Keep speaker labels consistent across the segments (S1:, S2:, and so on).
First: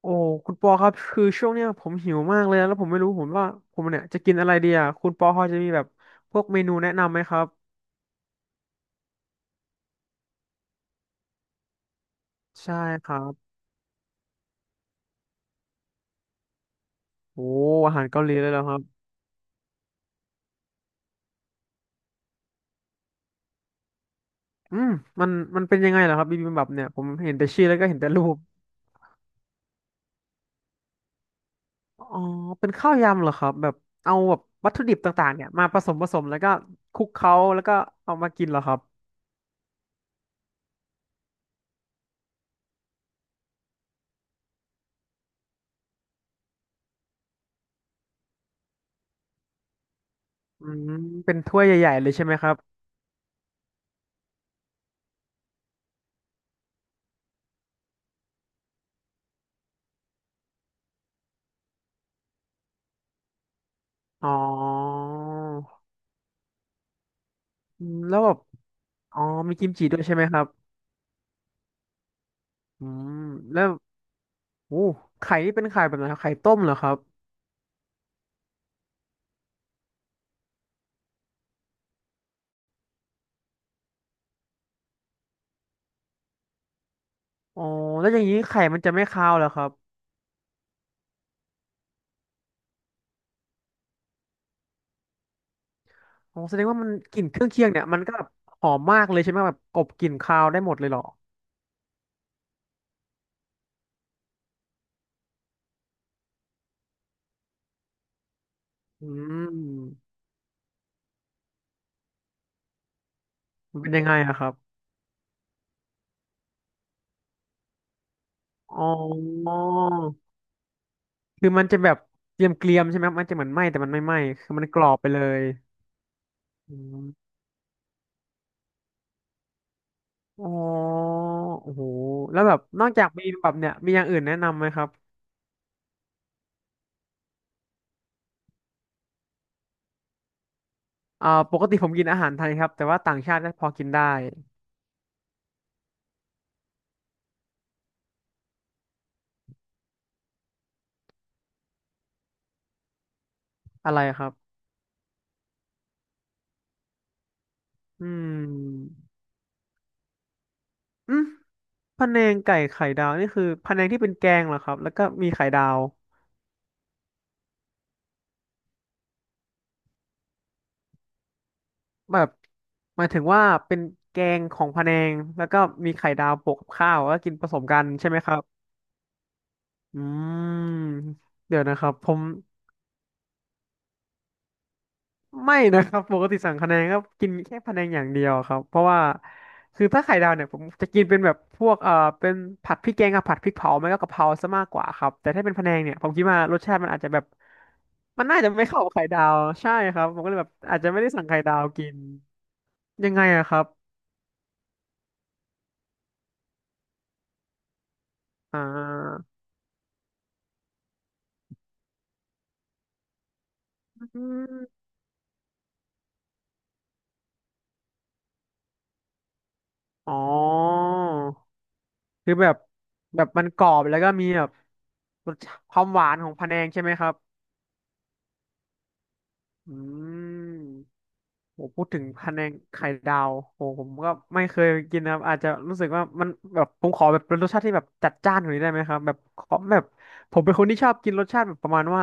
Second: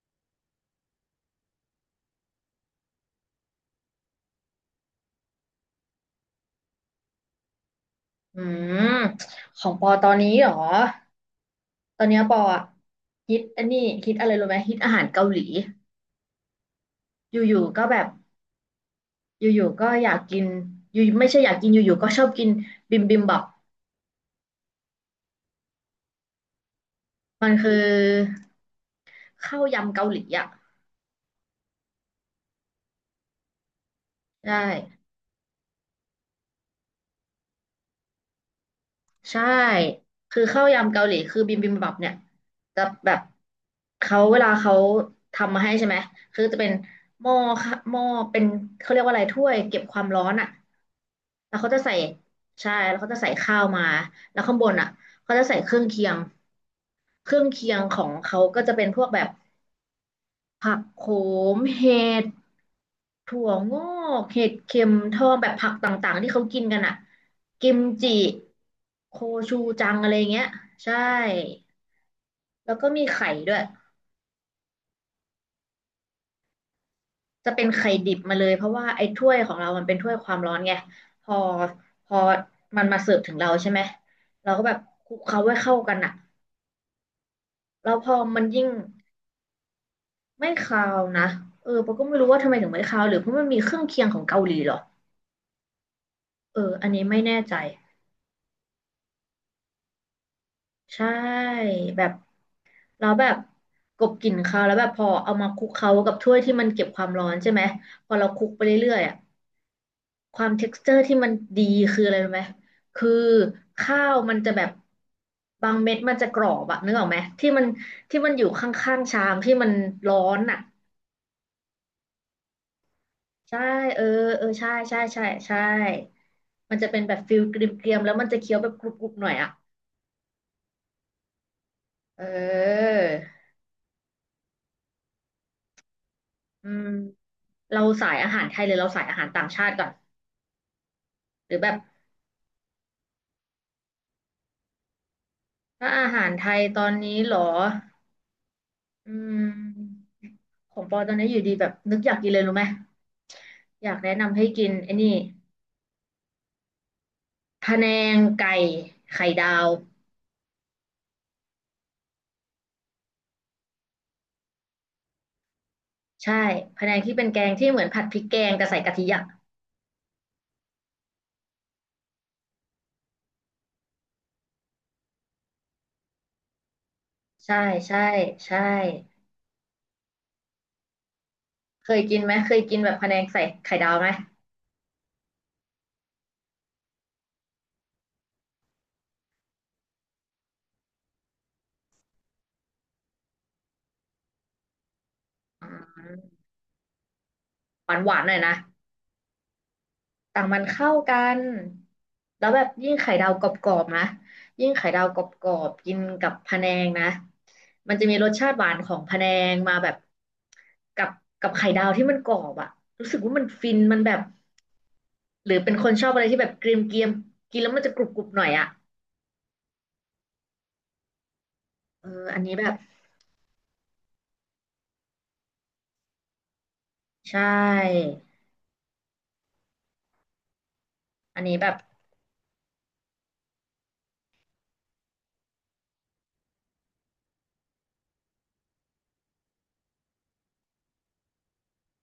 S1: โอ้คุณปอครับคือช่วงเนี้ยผมหิวมากเลยนะแล้วผมไม่รู้ผมว่าผมเนี่ยจะกินอะไรดีอ่ะคุณปอพอจะมีแบบพวกเมนูแนะนำไหมครับ
S2: อืมของปอตอนนี้เหรอ ตอนเนี้ยปออะ
S1: ใช่ครับ
S2: คิดอันนี้คิดอะไรรู้ไหมคิดอาหารเกาหลีอ
S1: โอ้
S2: ยู่ๆก็
S1: อา
S2: แบ
S1: หา
S2: บ
S1: รเกาหลีเลยเหรอครับ
S2: อยู่ๆก็อยากกินอยู่ไม่ใช่อยากกินอยู่ๆก็ชอบกินบิมบิมบับ
S1: อืมมันมันเป็นยังไงเหรอครับบิบิมบับเนี่ยผมเห็นแต่
S2: มัน
S1: ชื่อ
S2: คือ
S1: แล้วก็เห็นแต่รูป
S2: ข้าวยำเกาหลีอ่ะ
S1: อ๋อเป็นข้าวยำเหรอครับแบบเอาแบบ
S2: ใช่
S1: วัตถุดิบต่างๆเนี่ยมาผสมผสมแล้วก็คลุกเคล้าแล้วก็เอามากินเหรอครับ
S2: ใช่คือข้าวยำเกาหลีคือบิมบิมบับเนี่ยจะแบบเขาเวลาเขาทำมาให้ใช่ไหมคือจะเป็นหม้อค่ะหม้อเป็นเขาเรียกว่าอะไรถ้วยเก็บความร้อนอ่ะ
S1: อืมเป็น
S2: แล้
S1: ถ้
S2: ว
S1: วย
S2: เขาจะ
S1: ใหญ่
S2: ใส่
S1: ๆเลยใช่ไหมครับ
S2: ใช่แล้วเขาจะใส่ข้าวมาแล้วข้างบนอ่ะเขาจะใส่เครื่องเคียง เครื่องเคียงของเขาก็จะเป็นพวกแบบ ผักโขมเห็ดถั่วงอก
S1: อ๋อ
S2: เห็ดเข็มทองแบบผักต่างๆที่เขากินกันอ่ะกิม
S1: อืม
S2: จิ
S1: แล้วแบบอ๋
S2: โค
S1: อมี
S2: ชู
S1: กิมจิ
S2: จัง
S1: ด้วย
S2: อะ
S1: ใช่
S2: ไร
S1: ไหมค
S2: เงี้
S1: รับ
S2: ยใช่แล้ว
S1: อื
S2: ก็มี
S1: ม
S2: ไข่ด้ว
S1: แล้
S2: ย
S1: ว โอ้ไข่นี่เป็นไข่แบบไหนครับไข่ต้มเหรอครับ
S2: จะเป็นไข่ดิบมาเลยเพราะว่าไอ้ถ้วยของเรามันเป็นถ้วยความร้อนไงพอพอมันมาเสิร์ฟถึงเราใช่ไหมเราก็แบบคลุกเคล้าให้เข้ากันอ่ะ
S1: อ๋อ
S2: แล้วพ
S1: แล้ว
S2: อ
S1: อย่างนี้
S2: มัน
S1: ไข่
S2: ยิ่ง
S1: มันจะไม่คาวเหรอครับ
S2: ไม่คาวนะเออปาก็ไม่รู้ว่าทำไมถึงไม่คาวหรือเพราะมันมีเครื่องเคียงของเกาหลีเหรอ
S1: อ๋อแส
S2: เอ
S1: ดง
S2: อ
S1: ว่า
S2: อั
S1: มั
S2: น
S1: น
S2: นี้
S1: ก
S2: ไม่
S1: ลิ่นเค
S2: แน่
S1: รื่อง
S2: ใจ
S1: เคียงเนี่ยมันก็แบบหอมมากเลยใช่ไหมแบบกลบกลิ่นคาวได้หมดเลยเหรอ
S2: ใช่แบบเราแบบกลบกลิ่นคาวแล้วแบบพอเอามาคลุกเคล้ากับถ้วยที่มันเก็บความร้อนใช่ไหมพอเราคลุกไปเรื่อย
S1: อื
S2: ๆอ่ะ
S1: ม
S2: ความเท็กซ์เจอร์ที่มันดีคืออะไรรู้ไหมคือ
S1: มันเป็น
S2: ข้า
S1: ยังไง
S2: วมั
S1: อะ
S2: น
S1: ครั
S2: จะ
S1: บ
S2: แบบบางเม็ดมันจะกรอบอะนึกออกไหมที่มันอยู่ข
S1: อ๋
S2: ้างๆชามที่
S1: อ
S2: มันร้อนอ่ะ
S1: คือมันจะแบบเกรียมๆใช่ไหมมันจะเหมือน
S2: ใช่
S1: ไหม้แต่มัน
S2: เอ
S1: ไม่
S2: อ
S1: ไหม้
S2: เออ
S1: คือมัน
S2: ใช่
S1: กรอบ
S2: ใช่
S1: ไปเล
S2: ใช่
S1: ย
S2: ใช่มั
S1: อื
S2: นจะเป็น
S1: ม
S2: แบบฟิลเกรียมๆแล้วมันจะเคี้ยวแบบกรุบๆหน่อยอ่ะ
S1: อ๋อโอ้โห
S2: เอ
S1: แล้วแบบนอกจากมีแบ
S2: อ
S1: บเนี่ยมีอย่างอื่นแนะนำไหมครับ
S2: อืมเราสายอาหารไทยหรือเราสายอาหารต่างชาติก่อน
S1: อ่า
S2: ห
S1: ป
S2: รือ
S1: ก
S2: แบ
S1: ติ
S2: บ
S1: ผมกินอาหารไทยครับแต่ว่าต่างชาติก็พอกินได้
S2: ถ้าอาหารไทยตอนนี้เหรออืมของปอตอนนี้อยู่ดีแบบนึกอยากกินเลยรู้ไหมอยา
S1: อะ
S2: ก
S1: ไร
S2: แนะ
S1: ครับ
S2: นำให้กินไอ้นี่พะแน
S1: อื
S2: งไก่
S1: ม
S2: ไข่ดาว
S1: อืมพะแนงไก่ไข่ดาวนี่คือพะแนงที่เป็นแกงเหรอครับแล้วก็มีไข่ดาว
S2: ใช่พะแนงที่เป็นแกงที่เหมือนผัดพริกแกงแต่ใส่กะทิอ่ะ
S1: แบบหมายถึงว่าเป็นแกงของพะแนงแล้วก็มีไข่ดาวโปะกับข้าวแล้วกินผ
S2: ใช่
S1: สมกัน
S2: ใช่
S1: ใช่ไหมครับ
S2: ใช่
S1: อืมเดี๋ยวนะครั
S2: เค
S1: บ
S2: ย
S1: ผ
S2: กิน
S1: ม
S2: ไหมเคยกินแบบพะแนงใส่ไข่ดาวไหม
S1: ไม่นะครับปกติสั่งคะแนนก็กินแค่คะแนงอย่างเดียวครับเพราะว่าคือถ้าไข่ดาวเนี่ยผมจะกินเป็นแบบพวกเป็นผัดพริกแกงกับผัดพริกเผาไม่ก็กะเพราซะมากกว่าครับแต่ถ้าเป็นพะ
S2: อื
S1: แนงเนี่ยผมคิดว่า
S2: ม
S1: รสชาติมันอาจจะแบบ
S2: หวานหวาน
S1: มั
S2: ๆ
S1: น
S2: หน่อย
S1: น่าจะ
S2: นะ
S1: ไม่เข้ากับไข่ดาวใช่ครับผมก็เล
S2: แต่
S1: ยแบบ
S2: มัน
S1: อาจ
S2: เข้า
S1: จะไม่ได้
S2: กั
S1: สั่งไข่
S2: น
S1: ดาวกิน
S2: แล้วแบบยิ่ง
S1: ยั
S2: ไข่
S1: งไง
S2: ดาวก
S1: อะ
S2: ร
S1: ครับ
S2: อบๆนะยิ่งไข่ดาวกรอบๆกินกับพะแนงนะ มันจะมีรสชาติ
S1: อ่
S2: หวานของพะแน
S1: า
S2: งมาแบบกับกับไข่ดาวที่มันกรอบอะรู้สึกว่ามันฟินมันแบบ
S1: อืม
S2: หรือเป็นคนชอบอะไรที่แบบเกรียมเกียมกินแล้วมันจะกรุบกรุบหน่อยอะ
S1: อ๋อ
S2: เออ
S1: คือ
S2: อัน
S1: แบ
S2: นี้
S1: บ
S2: แบบ
S1: แบบมันกรอบแล้วก็มีแบบรสชาติความหวานของพะแนงใช่ไหมครับ
S2: ใช่
S1: อืม
S2: อันนี้
S1: โห
S2: แบบ
S1: พูดถึงพะแนงไข่ดาวโหผมก็ไม่เคยกินนะครับอาจจะรู้สึกว่ามันแบบผมขอแบบเป็นรสชาติที่แบบจัดจ้านกว่านี้ได้ไหมครับแบบขอแบบผมเป็นคนที่ชอบกินรสชาติแบบประมาณว่า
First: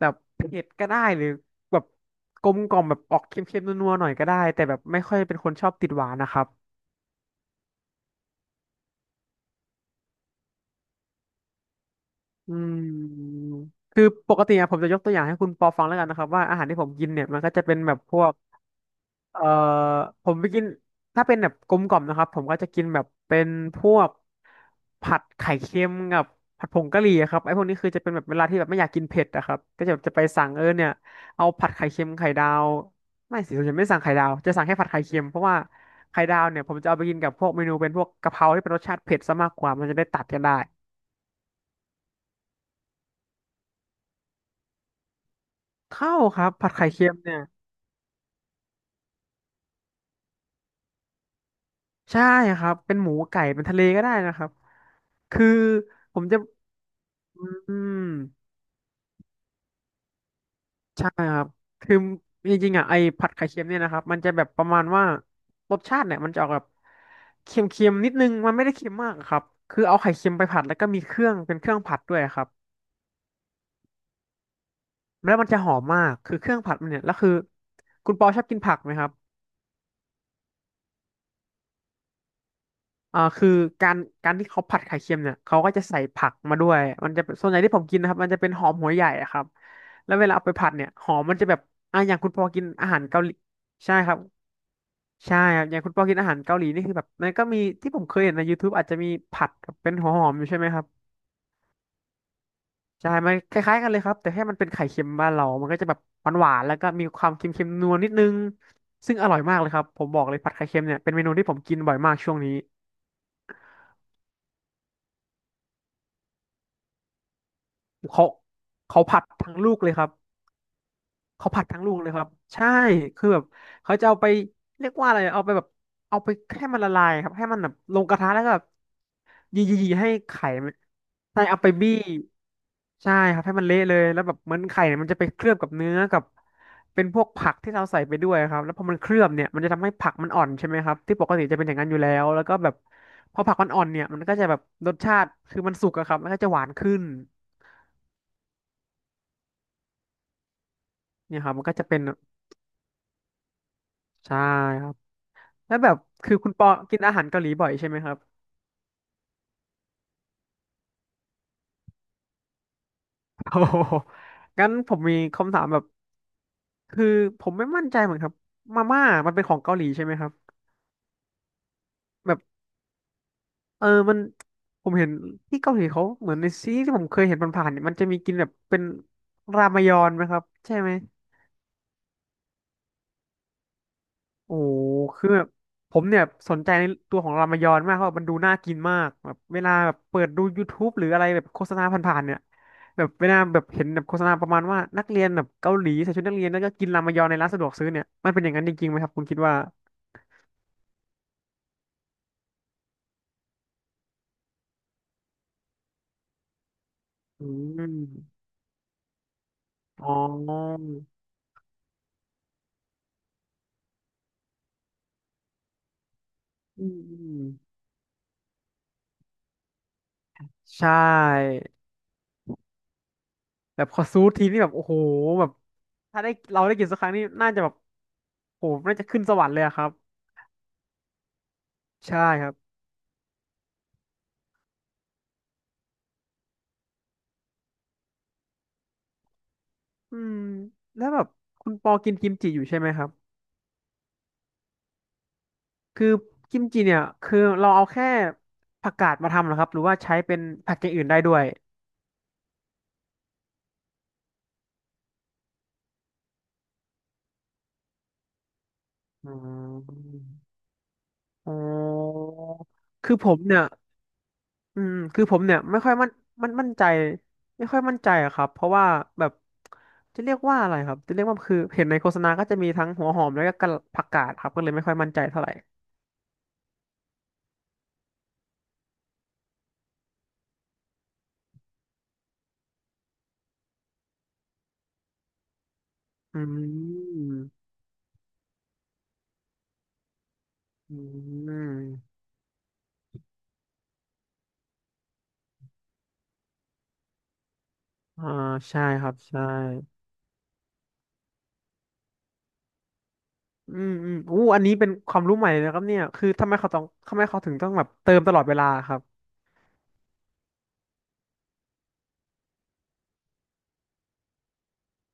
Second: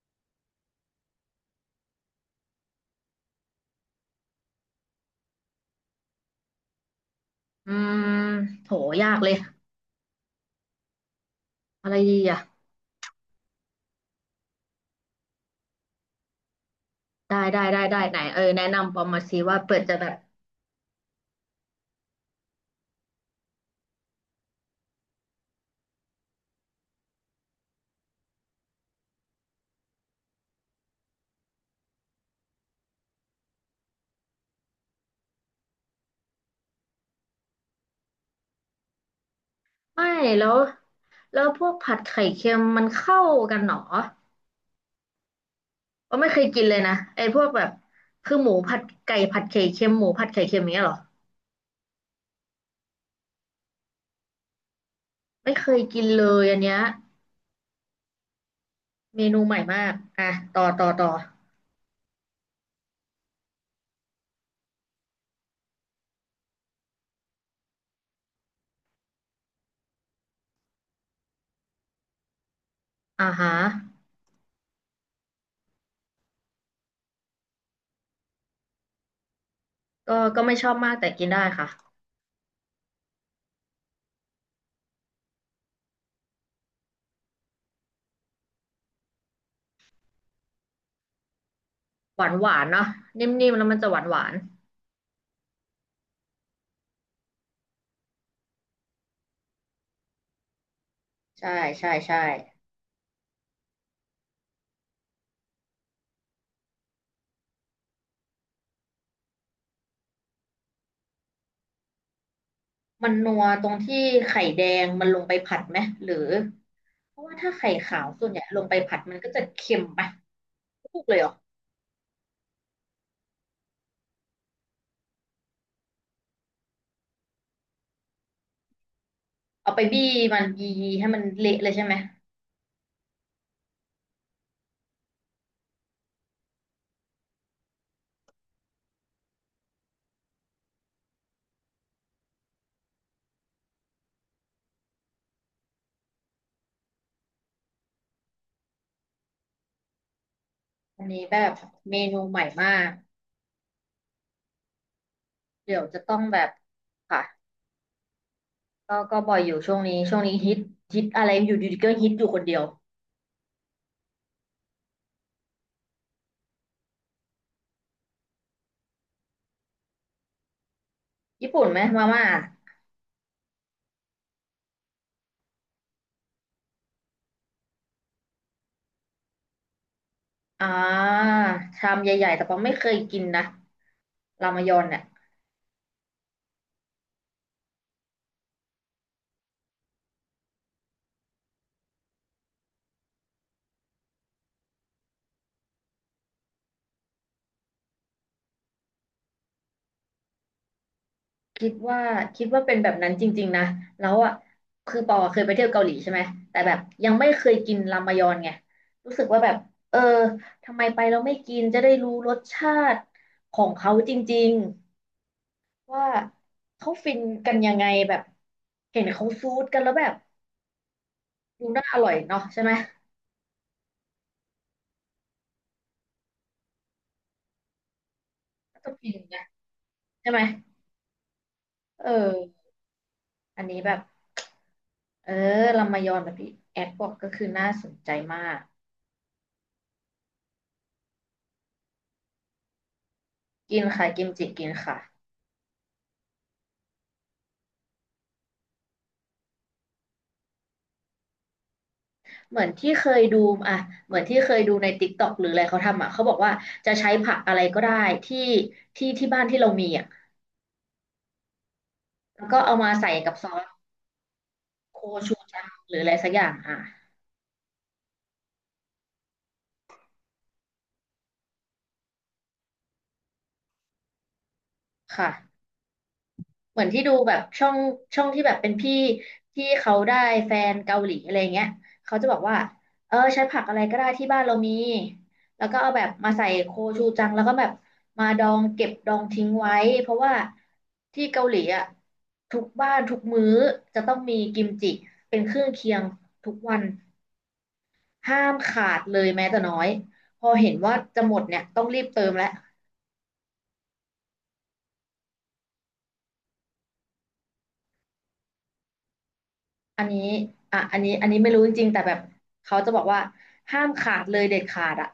S1: แบบเผ็ดก็ได้หรือแบบกลมกล่อมแบบออกเค็มๆนัวๆหน่อยก็ได้แต่แบบไม่ค่อยเป็นคนชอบติดหวานนะครับ
S2: อืมโหยากเลยอะไรดีอะ
S1: อืมคือปกติอะผมจะยกตัวอย่างให้คุณปอฟังแล้วกันนะครับว่าอาหารที่ผมกินเนี่ย
S2: ได้
S1: มันก็
S2: ได้
S1: จะเป็น
S2: ได้
S1: แบ
S2: ได้
S1: บพ
S2: ไหน
S1: วก
S2: เออแนะนำปอมมาซิ
S1: เอ่อ
S2: ว่าเปิดจะแบบ
S1: ผมไปกินถ้าเป็นแบบกลมกล่อมนะครับผมก็จะกินแบบเป็นพวกผัดไข่เค็มกับผัดผงกะหรี่อะครับไอ้พวกนี้คือจะเป็นแบบเวลาที่แบบไม่อยากกินเผ็ดอะครับก็จะแบบจะไปสั่งเออเนี่ยเอาผัดไข่เค็มไข่ดาวไม่สิผมจะไม่สั่งไข่ดาวจะสั่งแค่ผัดไข่เค็มเพราะว่าไข่ดาวเนี่ยผมจะเอาไปกินกับพวกเมนูเป็นพวกกะเพราที่เป็นรสชาติเผ็ดซะมากกว่ามันจะได้
S2: ไม่
S1: ตัดกัน
S2: แล้
S1: ได้
S2: วพวกผัดไข่เค็มมันเข้ากันหรอ
S1: เข้า
S2: ว่าไม่
S1: ค
S2: เค
S1: รั
S2: ย
S1: บ
S2: กิน
S1: ผัด
S2: เลย
S1: ไข่
S2: นะ
S1: เค็ม
S2: ไอ้
S1: เนี่
S2: พ
S1: ย
S2: วกแบบคือหมูผัดไก่ผัดไข่เค็มหมูผัดไข่เค็มอย่างเนี้ยหรอ
S1: ใช่ครับเป็นหมูไก่เป็นทะเลก็ได้นะครับคือ
S2: ไม่เคยกิน
S1: ผ
S2: เล
S1: มจะ
S2: ยอันเนี้ย
S1: อืม
S2: เมนูใหม่มากอ่ะต่อต่อ
S1: ใช่
S2: ต่อ
S1: ครับคือจริงๆอ่ะไอ้ผัดไข่เค็มเนี่ยนะครับมันจะแบบประมาณว่ารสชาติเนี่ยมันจะออกแบบเค็มๆนิดนึงมันไม่ได้เค็มมากอะครับคือเอาไข่เค็มไปผัดแล้วก็มีเครื่องเป็นเครื่องผัดด้วยครับ
S2: อ่าฮะ
S1: แล้วมันจะหอมมากคือเครื่องผัดมันเนี่ยแล้วคือคุณปอชอบกินผักไหมครับ
S2: ก็ก็ไม่ชอบมากแต่กินได้ค่ะ
S1: อ่าคือการการที่เขาผัดไข่เค็มเนี่ยเขาก็จะใส่ผักมาด้วยมันจะเป็นส่วนใหญ่ที่ผมกินนะครับมันจะเป็นหอมหัวใหญ่อะครับแล้วเวลาเอาไปผัดเนี่ยหอมมันจะแบบอ่าอย่า
S2: ห
S1: ง
S2: วา
S1: คุณ
S2: น
S1: ป
S2: ห
S1: อ
S2: วา
S1: กิน
S2: นเนาะ
S1: อาหารเกา
S2: นิ
S1: หลี
S2: ่มๆแล้วมันจะ
S1: ใช่
S2: หวาน
S1: ค
S2: ห
S1: รับ
S2: วาน
S1: ใช่ครับอย่างคุณปอกินอาหารเกาหลีนี่คือแบบมันก็มีที่ผมเคยเห็นใน YouTube อาจจะมีผัดกับเป็นหัวหอมอยู่ใช่ไหมครับ
S2: ใช่ใช่ใช่
S1: ใช่มันคล้ายๆกันเลยครับแต่แค่มันเป็นไข่เค็มบ้านเรามันก็จะแบบหวานๆแล้วก็มีความเค็มๆนัวนิดนึงซึ่งอร่อยมากเลยครับผมบอกเลยผัดไข่เค็มเนี่ยเป็นเมนูที่ผมกินบ่อยมากช่วงนี้
S2: มันนัวตรงที่ไข่แดงมันลงไปผัดไหมหรือเพราะว่าถ้าไข่ขาวส่
S1: เขา
S2: วนใหญ่ลงไปผัด
S1: เขา
S2: มัน
S1: ผัด
S2: ก็จะ
S1: ทั้งลู
S2: เค็
S1: ก
S2: ม
S1: เลย
S2: ไป
S1: ครับ
S2: ทุกเลยเหรอ
S1: เขาผัดทั้งลูกเลยครับใช่คือแบบเขาจะเอาไปเรียกว่าอะไรเอาไปแบบเอาไปให้มันละลายครับให้มันแบบลงกระทะแล้วก็แบบยี
S2: เอา
S1: ยี
S2: ไป
S1: ยี
S2: บี้
S1: ให้
S2: มัน
S1: ไข่
S2: ยี
S1: มัน
S2: ให้มัน
S1: ใช่
S2: เละ
S1: เอา
S2: เล
S1: ไป
S2: ยใช่
S1: บี้
S2: ไหม
S1: ใช่ครับให้มันเละเลยแล้วแบบเหมือนไข่เนี่ยมันจะไปเคลือบกับเนื้อกับเป็นพวกผักที่เราใส่ไปด้วยครับแล้วพอมันเคลือบเนี่ยมันจะทำให้ผักมันอ่อนใช่ไหมครับที่ปกติจะเป็นอย่างนั้นอยู่แล้วแล้วก็แบบพอผักมันอ่อนเนี่ยมันก็จะแบบรสชาติคือมันสุกอะครับแล้วก็จะหวานขึ้น
S2: อันนี้แบ
S1: เนี่ยครั
S2: บ
S1: บมันก็จะ
S2: เม
S1: เป็น
S2: นูใหม่มาก
S1: ใช่ครับ แล้
S2: เดี๋
S1: ว
S2: ยว
S1: แบบ
S2: จะต้อง
S1: คือ
S2: แบ
S1: คุ
S2: บ
S1: ณปอกินอาหา
S2: ค่ะ
S1: รเกาหลีบ่อยใช่ไหมครับ
S2: ก็ก็บ่อยอยู่ช่วงนี้ช่วงนี้ฮิตฮิตอะไรอยู่ดีๆก็ฮิตอยู่คนเดียว
S1: โอ้โหงั้นผมมีคำถามแบบคือผมไม่มั่นใจเหมือนครับมาม่ามันเป็นของเกาหลีใช่ไหมครับ
S2: ญี่ปุ่นไหมมาม่า
S1: แบบมันผมเห็นที่เกาหลีเขาเหมือนในซีรีส์ที่ผมเคยเห็นผ่านๆเนี่ยมันจะมีกินแบบเป็นรามยอนไหมครับ
S2: อ่
S1: ใช่ไหม
S2: าชามใหญ่ๆแต่ปองไม่เคยกินนะรา
S1: โอ้
S2: มย
S1: โห
S2: อนเนี่ย
S1: คือแบบผมเนี่ยสนใจในตัวของรามายอนมากเพราะมันดูน่ากินมากแบบเวลาแบบเปิดดู YouTube หรืออะไรแบบโฆษณาผ่านๆเนี่ยแบบเวลาแบบเห็นแบบโฆษณาประมาณว่านักเรียนแบบเกาหลีใส่ชุดนักเรียนแล้วก็กินรามายอนในร้านสะดวกซื้อเนี่ยมันเป็นอย่างนั้นจริงๆไหมครับคุณคิดว่า
S2: คิดว่าคิดว่าเป็นแบบนั้นจริงๆนะแล้วอ่ะคือปอเคยไปเที่ยวเกาหลีใช่ไหมแต่แบบยังไม่เค
S1: อื
S2: ยกิน
S1: ม
S2: รามยอนไงรู้สึกว่าแบบเออ
S1: อ๋อ
S2: ทำไมไปเราไม่กินจะได้รู้รสชาติของเขาจริงๆว่า
S1: อื
S2: เขา
S1: ม
S2: ฟิ
S1: อื
S2: น
S1: ม
S2: กันยังไงแบบเห็นเขาซูดกันแล้วแบบ
S1: ใช่
S2: ดูน่าอร่อยเนาะใช่ไหม
S1: แบบขอซูทีนี่แบบโอ้โหแบบถ้าได้เราได้กินสักครั้งนี่น่าจะแบบโอ้โห
S2: ก็ต้อง
S1: น่าจะ
S2: กิน
S1: ขึ้นส
S2: นะ
S1: วรรค์เลยอะครับ
S2: ใช่ไหมเออ
S1: ใช่ครับ
S2: อันนี้แบบเออรามยอนแบบที่แอดบอกก็คือน่าสนใจมาก
S1: อืมแล้วแบบคุณปอกินกิมจิอยู่ใช่ไหมครับ
S2: กินค่ะกิมจิกินค่ะ
S1: คือกิมจิเนี่ยคือเราเอาแค่ผักกาดมาทำเหรอครับหรือว่าใช้เป็นผักอย่างอื่นได้ด้วย
S2: เหมือนที่เคยดูอ่ะเหมือนที่เคยดูใน TikTok หรืออะไรเขาทำอ่ะเขาบอกว่าจะใช้ผักอะไรก็ได้ที่ที่
S1: อื
S2: บ้านที่เรามีอ่ะ
S1: มอ๋อ
S2: แล้วก็เอามาใส่
S1: คือผ
S2: กับ
S1: ม
S2: ซอ
S1: เนี่ย
S2: สโค
S1: คือ
S2: ชู
S1: ผมเนี่ย
S2: จัง
S1: ไม่ค่
S2: ห
S1: อย
S2: รืออะไรสักอย่าง
S1: มั่น
S2: อ่ะ
S1: ใจไม่ค่อยมั่นใจอะครับเพราะว่าแบบจะเรียกว่าอะไรครับจะเรียกว่าคือเห็นในโฆษณาก็จะมีทั้งหัวหอมแล้วก็กะผักกาดครับก็เลยไม่ค่อยมั่นใจ
S2: ค่ะ
S1: เท่าไหร่
S2: เหมือนที่ดูแบบช่องที่แบบเป็นพี่ที่เขาได้แฟนเกาหลีอะไรเงี้ยเขาจะบอกว่าเออใช้ผักอะไรก็ได้ที่บ้านเรามีแล้วก็เอาแบบมา
S1: อื
S2: ใส่โคชูจัง
S1: ม
S2: แล้วก็แบบมาดองเก็บดองทิ้งไว้เพราะว่า
S1: อื
S2: ที่เกาหลีอ่ะ
S1: ม
S2: ทุกบ้านทุกมื้อจะต้องมีกิมจิเป็นเครื่องเคียงทุกวัน
S1: อ่า
S2: ห้าม
S1: ใช่
S2: ขาด
S1: ครั
S2: เล
S1: บ
S2: ย
S1: ใช่
S2: แม้แต่น้อยพอเห็นว่าจะหมดเนี่ยต้องรีบเติมแล้ว
S1: อืมอืมอู้อันนี้เป็นความรู้ใหม่เลยนะครับเนี่ยคือทำไมเขาถึงต้องแบบเติมตลอดเวลาครับ
S2: อันนี้อ่ะอันนี้ไม่รู้จริงๆแต่แบบเขาจะบอกว่าห้ามขาดเลยเด็ดขาดอ่ะ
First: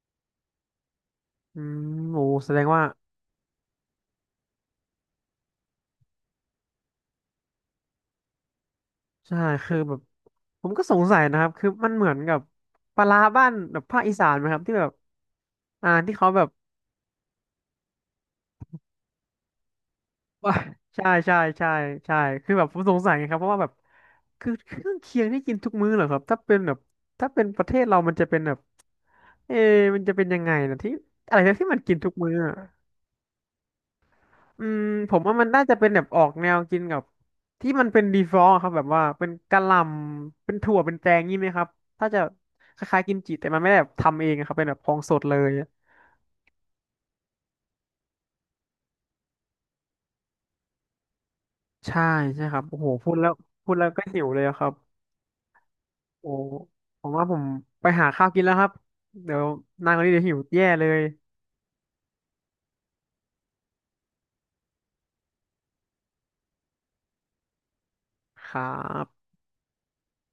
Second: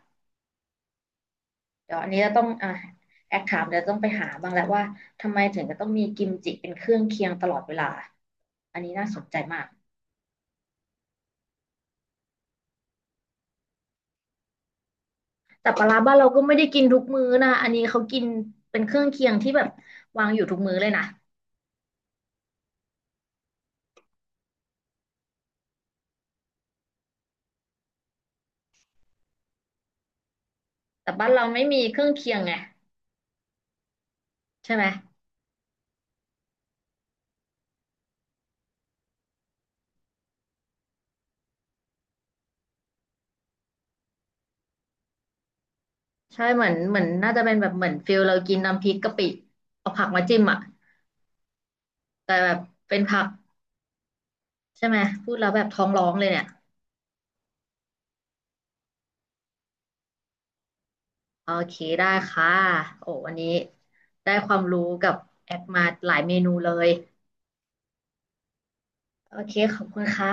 S1: อืม
S2: เดี๋ยวอันนี้
S1: โอ้
S2: จะต้อง
S1: แสดง
S2: อ่ะ
S1: ว่า
S2: แอคถามเดี๋ยวต้องไปหาบ้างแหละว่าทำไมถึงจะต้องมีกิมจิเป็นเครื่องเคียงตลอดเวลา อันนี้น่าสนใจ
S1: ใช่
S2: มาก
S1: คือแบบผมก็สงสัยนะครับคือมันเหมือนกับปลาร้าบ้านแบบภาคอีสานไหมครับที่แบบ
S2: แต่ปลา
S1: อ่า
S2: ร้าบ้า
S1: ที่
S2: นเรา
S1: เขา
S2: ก็
S1: แบบ
S2: ไม่ได้กินทุกมื้อนะอันนี้เขากินเป็นเครื่องเคียงที่แบบวางอยู่
S1: ว่า
S2: ทุกมื้อเลย นะ
S1: ใช่ใช่ใช่คือแบบผมสงสัยไงครับเพราะว่าแบบคือเครื่องเคียงที่กินทุกมื้อเหรอครับถ้าเป็นแบบถ้าเป็นประเทศเรามันจะเป็นแบบเอะมันจะเป็นยังไงนะที่
S2: แต่บ้าน
S1: อะไร
S2: เรา
S1: นะ
S2: ไม่
S1: ที่มั
S2: มี
S1: นกิ
S2: เค
S1: น
S2: รื่อ
S1: ทุ
S2: ง
S1: ก
S2: เคี
S1: มื้อ
S2: ยงไง
S1: อะ อื
S2: ใช่
S1: ม
S2: ไหม
S1: ผมว่ามันน่าจะเป็นแบบออกแนวกินกับที่มันเป็นดีฟอร์อะครับแบบว่าเป็นกะหล่ำเป็นถั่วเป็นแตงงี้ไหมครับถ้าจะคล้ายๆกิมจิแต่มันไม่ได้แบบทำเองอะครับเป็นแบบของสดเลย
S2: ใช่เหมือนน่าจะเป็นแบบเหมือนฟิลเรากินน้ำพริกกะปิเอาผักมาจิ้มอ่ะ
S1: ใช่
S2: แต่
S1: ใช่
S2: แบ
S1: ค
S2: บ
S1: รับโอ้โห
S2: เป็น
S1: พูด
S2: ผัก
S1: แล้วพูดแล้วก็หิวเลยอะครับ
S2: ใช่ไหมพูดแล้วแบบท้องร้องเลย
S1: โอ้
S2: เนี่ย
S1: ผมว่าไปหาข้าวกินแล้วครับเดี๋ยวนางคนนี้เดี๋ยวหิวแย่เลย
S2: โอเคได้ค่ะโอ้วันนี้ได้ความรู้กับแอปมาหลายเมนูเลย
S1: ครับ
S2: โอเคขอบคุณค่ะ